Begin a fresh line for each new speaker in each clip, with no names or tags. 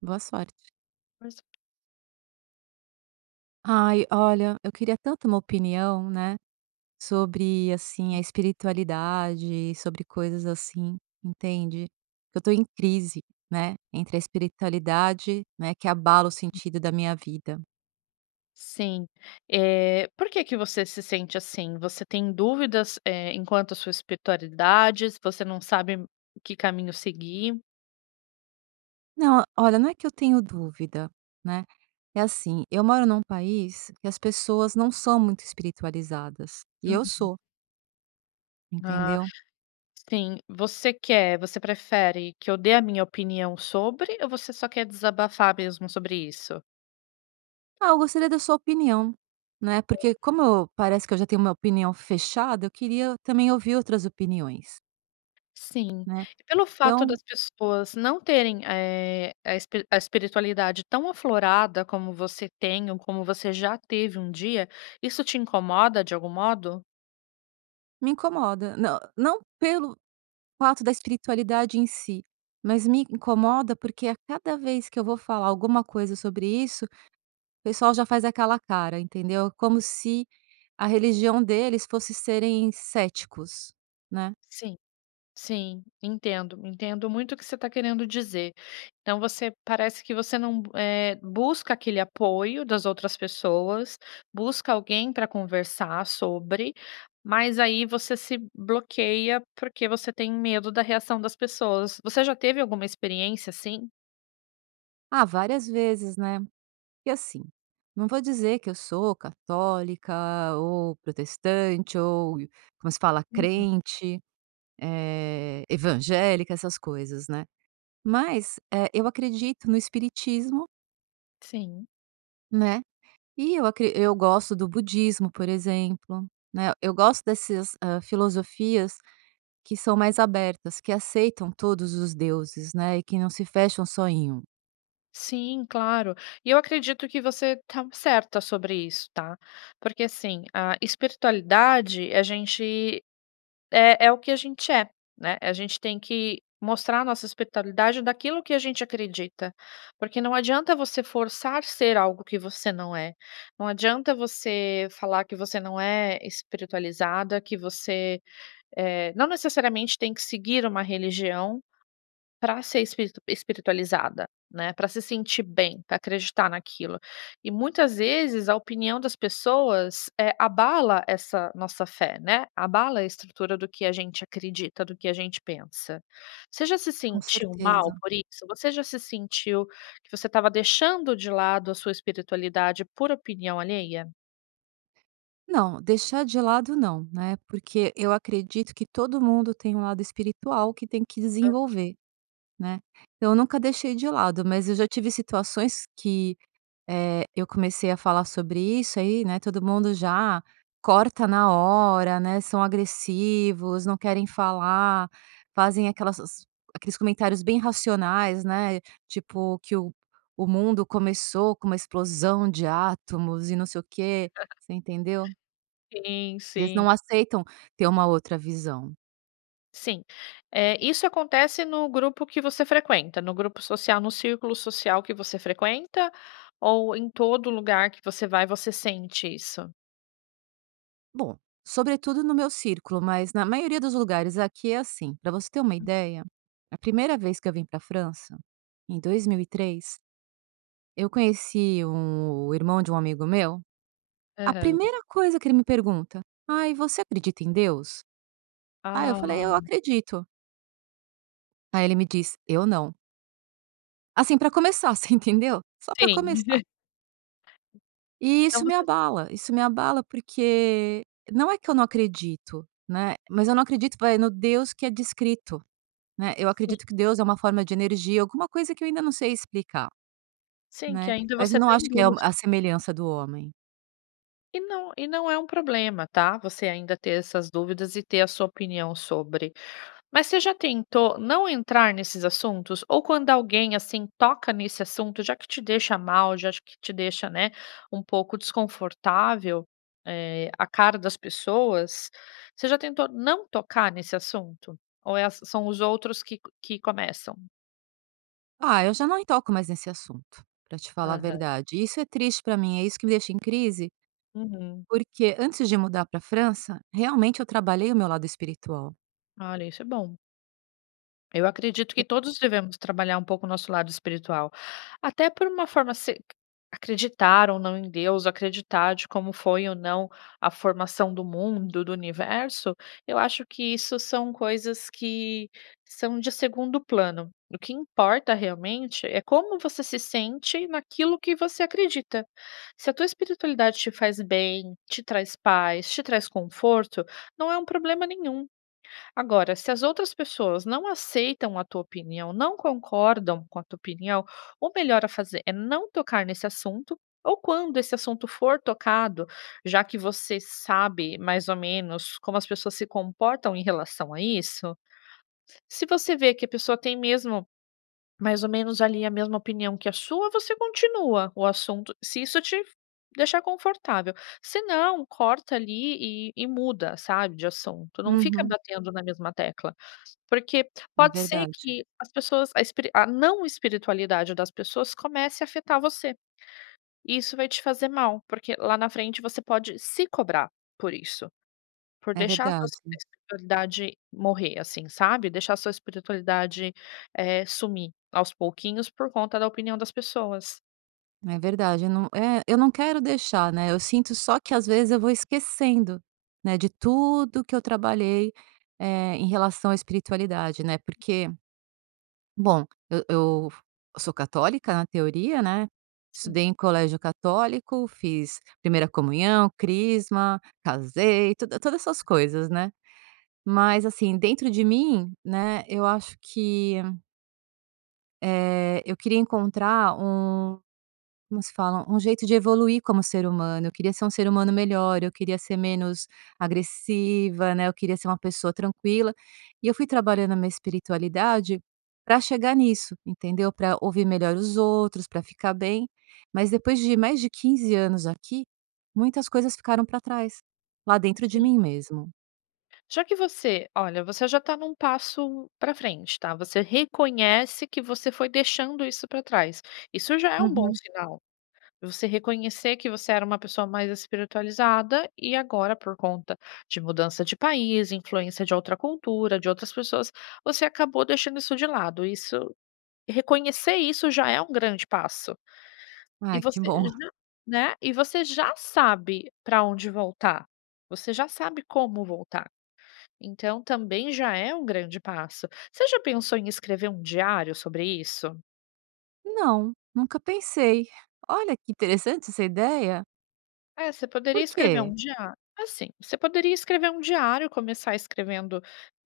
Boa sorte.
Mas
Ai, olha, eu queria tanto uma opinião, né, sobre, assim, a espiritualidade, sobre coisas assim, entende? Eu tô em crise, né, entre a espiritualidade, né, que abala o sentido da minha vida.
sim. Por que que você se sente assim? Você tem dúvidas, enquanto à sua espiritualidade? Você não sabe que caminho seguir?
Não, olha, não é que eu tenho dúvida, né? É assim, eu moro num país que as pessoas não são muito espiritualizadas, e eu
Uhum.
sou,
Ah,
entendeu?
sim. Você prefere que eu dê a minha opinião sobre ou você só quer desabafar mesmo sobre isso?
Ah, eu gostaria da sua opinião, né, porque como eu parece que eu já tenho uma opinião fechada, eu queria também ouvir outras opiniões,
Sim.
né.
Pelo fato
Então,
das pessoas não terem, a espiritualidade tão aflorada como você tem ou como você já teve um dia, isso te incomoda de algum modo?
me incomoda, não pelo fato da espiritualidade em si, mas me incomoda porque a cada vez que eu vou falar alguma coisa sobre isso, o pessoal já faz aquela cara, entendeu. É como se a religião deles fosse serem céticos, né.
Sim. Sim, entendo, entendo muito o que você está querendo dizer. Então você parece que você não, busca aquele apoio das outras pessoas, busca alguém para conversar sobre, mas aí você se bloqueia, porque você tem medo da reação das pessoas. Você já teve alguma experiência assim?
Ah, várias vezes, né. E assim, não vou dizer que eu sou católica ou protestante ou, como se fala,
Uhum.
crente, evangélica, essas coisas, né. Mas, eu acredito no espiritismo,
Sim,
né, e eu gosto do budismo, por exemplo, né. Eu gosto dessas, filosofias que são mais abertas, que aceitam todos os deuses, né, e que não se fecham só em um.
sim, claro. E eu acredito que você está certa sobre isso, tá. Porque assim, a espiritualidade a gente É é o que a gente é, né, a gente tem que mostrar a nossa espiritualidade daquilo que a gente acredita, porque não adianta você forçar ser algo que você não é, não adianta você falar que você não é espiritualizada, que você, não necessariamente tem que seguir uma religião para ser espiritualizada, né, para se sentir bem, para acreditar naquilo. E muitas vezes a opinião das pessoas, é abala essa nossa fé, né, abala a estrutura do que a gente acredita, do que a gente pensa. Você já se
Com
sentiu mal
certeza.
por isso? Você já se sentiu que você estava deixando de lado a sua espiritualidade por opinião alheia?
Não, deixar de lado não, né, porque eu acredito que todo mundo tem um lado espiritual que tem que desenvolver, né. Então eu nunca deixei de lado, mas eu já tive situações que, eu comecei a falar sobre isso aí, né, todo mundo já corta na hora, né, são agressivos, não querem falar, fazem aquelas aqueles comentários bem racionais, né, tipo que o mundo começou com uma explosão de átomos e não sei o quê, você entendeu?
Sim,
Eles
sim.
não aceitam ter uma outra visão.
Sim. Isso acontece no grupo que você frequenta, no grupo social, no círculo social que você frequenta ou em todo lugar que você vai, você sente isso?
Bom, sobretudo no meu círculo, mas na maioria dos lugares aqui é assim. Para você ter uma ideia, a primeira vez que eu vim para França, em 2003, eu conheci um, o irmão de um amigo meu. A
Aham.
primeira coisa que ele me pergunta: "Ai, você acredita em Deus?" Ah, eu falei: "Eu
Ah,
acredito". Aí ele me diz: "Eu não". Assim, para começar, você entendeu? Só para
sim.
começar. E
Então você
isso me abala porque não é que eu não acredito, né, mas eu não acredito, vai, no Deus que é descrito, né, eu
Sim,
acredito que Deus é uma forma de energia, alguma coisa que eu ainda não sei explicar,
sim, que
né,
ainda
mas
você
eu não
está
acho
em
que é
dúvida.
a semelhança do homem.
E não é um problema, tá, você ainda ter essas dúvidas e ter a sua opinião sobre. Mas você já tentou não entrar nesses assuntos? Ou quando alguém, assim, toca nesse assunto, já que te deixa mal, já que te deixa, né, um pouco desconfortável, a cara das pessoas, você já tentou não tocar nesse assunto? Ou é as são os outros que começam?
Ah, eu já não toco mais nesse assunto, para te falar a
Aham.
verdade. Isso é triste para mim, é isso que me deixa em crise,
Uhum.
porque antes de mudar para França, realmente eu trabalhei o meu lado espiritual.
Olha, isso é bom. Eu acredito
E
que todos devemos trabalhar um pouco o nosso lado espiritual, até por uma forma se acreditar ou não em Deus, acreditar de como foi ou não a formação do mundo, do universo, eu acho que isso são coisas que são de segundo plano. O que importa realmente é como você se sente naquilo que você acredita. Se a tua espiritualidade te faz bem, te traz paz, te traz conforto, não é um problema nenhum. Agora, se as outras pessoas não aceitam a tua opinião, não concordam com a tua opinião, o melhor a fazer é não tocar nesse assunto, ou quando esse assunto for tocado, já que você sabe mais ou menos como as pessoas se comportam em relação a isso, se você vê que a pessoa tem mesmo mais ou menos ali a mesma opinião que a sua, você continua o assunto, se isso te deixar confortável. Se não, corta ali e muda, sabe, de assunto. Não fica
uhum,
batendo na mesma tecla. Porque
é
pode ser
verdade,
que as pessoas a espiri a não espiritualidade das pessoas comece a afetar você, e isso vai te fazer mal, porque lá na frente você pode se cobrar por isso, por
é
deixar a sua
verdade.
espiritualidade morrer, assim, sabe, deixar a sua espiritualidade, sumir aos pouquinhos por conta da opinião das pessoas.
É verdade, eu não quero deixar, né, eu sinto só que às vezes eu vou esquecendo, né, de tudo que eu trabalhei, em relação à espiritualidade, né, porque, bom, eu sou católica na teoria, né, estudei em colégio católico, fiz primeira comunhão, crisma, casei, todas essas coisas, né. Mas assim, dentro de mim, né, eu acho que, eu queria encontrar um Como se fala? Um jeito de evoluir como ser humano. Eu queria ser um ser humano melhor, eu queria ser menos agressiva, né, eu queria ser uma pessoa tranquila. E eu fui trabalhando a minha espiritualidade para chegar nisso, entendeu? Para ouvir melhor os outros, para ficar bem. Mas depois de mais de 15 anos aqui, muitas coisas ficaram para trás, lá dentro de
Sim.
mim mesmo.
Já que você olha, Você já está num passo para frente, tá, você reconhece que você foi deixando isso para trás, isso já é um bom
Uhum.
sinal. Você reconhecer que você era uma pessoa mais espiritualizada e agora, por conta de mudança de país, influência de outra cultura, de outras pessoas, você acabou deixando isso de lado. Isso Reconhecer isso já é um grande passo. E
Ai, que
você
bom.
já Né, e você já sabe para onde voltar. Você já sabe como voltar. Então também já é um grande passo. Você já pensou em escrever um diário sobre isso?
Não, nunca pensei. Olha que interessante essa ideia.
É, você poderia
Por
escrever
quê?
um diário assim, você poderia escrever um diário, começar escrevendo,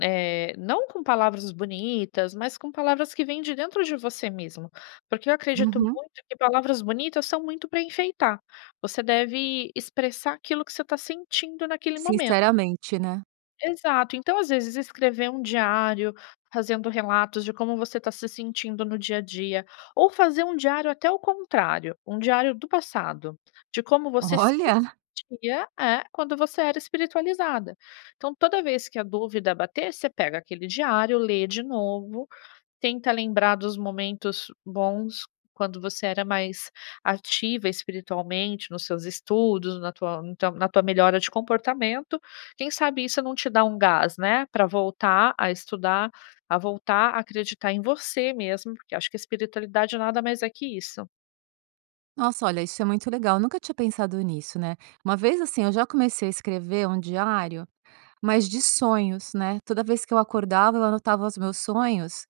não com palavras bonitas, mas com palavras que vêm de dentro de você mesmo, porque eu acredito
Uhum.
muito que palavras bonitas são muito para enfeitar. Você deve expressar aquilo que você está sentindo naquele momento.
Sinceramente, né?
Exato. Então, às vezes, escrever um diário, fazendo relatos de como você está se sentindo no dia a dia, ou fazer um diário até o contrário, um diário do passado, de como você se
Olha!
sentia, é, quando você era espiritualizada. Então, toda vez que a dúvida bater, você pega aquele diário, lê de novo. Tenta lembrar dos momentos bons quando você era mais ativa espiritualmente, nos seus estudos, na tua no teu na tua melhora de comportamento. Quem sabe isso não te dá um gás, né, para voltar a estudar, a voltar a acreditar em você mesmo, porque acho que a espiritualidade nada mais é que isso.
Nossa, olha, isso é muito legal, nunca tinha pensado nisso, né. Uma vez, assim, eu já comecei a escrever um diário, mas de sonhos, né. Toda vez que eu acordava, eu anotava os meus sonhos,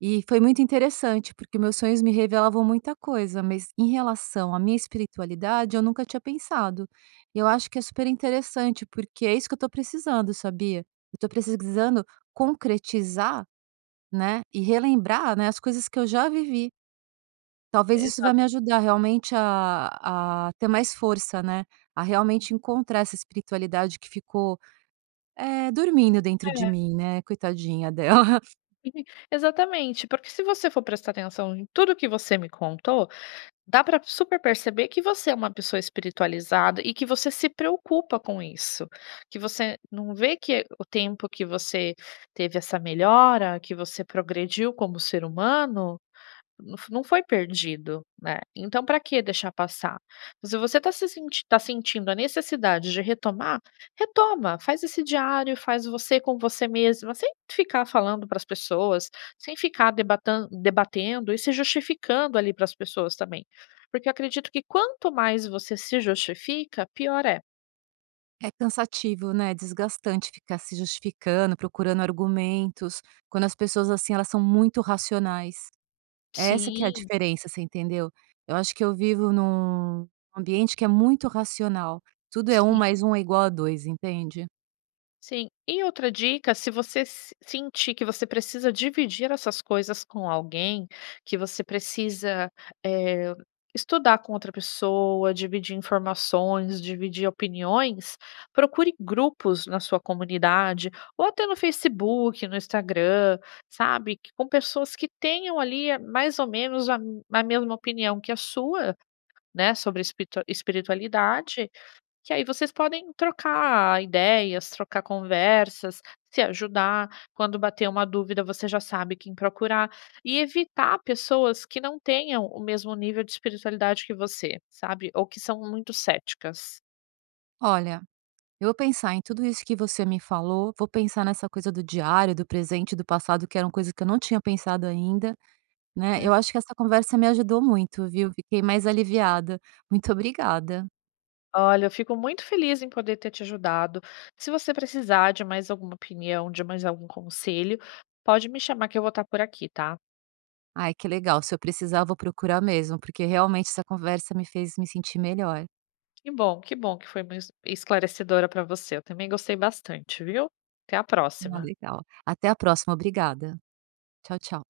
e foi muito interessante, porque meus sonhos me revelavam muita coisa, mas em relação à minha espiritualidade, eu nunca tinha pensado. E eu acho que é super interessante, porque é isso que eu tô precisando, sabia. Eu tô precisando concretizar, né, e relembrar, né, as coisas que eu já vivi. Talvez isso vai
Exato,
me ajudar realmente a ter mais força, né, a realmente encontrar essa espiritualidade que ficou, dormindo dentro de
é.
mim, né, coitadinha dela.
Exatamente, porque se você for prestar atenção em tudo que você me contou, dá para super perceber que você é uma pessoa espiritualizada e que você se preocupa com isso, que você não vê que o tempo que você teve essa melhora, que você progrediu como ser humano, não foi perdido, né, então para que deixar passar? Se você está se senti tá sentindo a necessidade de retomar, retoma, faz esse diário, faz você com você mesma, sem ficar falando para as pessoas, sem ficar debatan debatendo e se justificando ali para as pessoas também. Porque eu acredito que quanto mais você se justifica, pior é.
É cansativo, né, é desgastante ficar se justificando, procurando argumentos, quando as pessoas, assim, elas são muito racionais. É essa que é a
Sim,
diferença, você entendeu? Eu acho que eu vivo num ambiente que é muito racional, tudo é um
sim.
mais um é igual a 2, entende?
Sim. E outra dica, se você se sentir que você precisa dividir essas coisas com alguém, que você precisa, eh, estudar com outra pessoa, dividir informações, dividir opiniões, procure grupos na sua comunidade, ou até no Facebook, no Instagram, sabe, que com pessoas que tenham ali a mais ou menos a mesma opinião que a sua, né, sobre espito espiritualidade, que aí vocês podem trocar ideias, trocar conversas, se ajudar. Quando bater uma dúvida, você já sabe quem procurar. E evitar pessoas que não tenham o mesmo nível de espiritualidade que você, sabe? Ou que são muito céticas.
Olha, eu vou pensar em tudo isso que você me falou, vou pensar nessa coisa do diário, do presente, do passado, que eram coisas que eu não tinha pensado ainda, né.
É.
Eu acho que essa conversa me ajudou muito, viu. Fiquei mais aliviada. Muito obrigada.
Olha, eu fico muito feliz em poder ter te ajudado. Se você precisar de mais alguma opinião, de mais algum conselho, pode me chamar que eu vou estar por aqui, tá?
Ai, que legal. Se eu precisar, eu vou procurar mesmo, porque realmente essa conversa me fez me sentir melhor.
Que bom, que bom que foi muito esclarecedora para você. Eu também gostei bastante, viu? Até a
Ah,
próxima.
legal. Até a próxima. Obrigada. Tchau, tchau.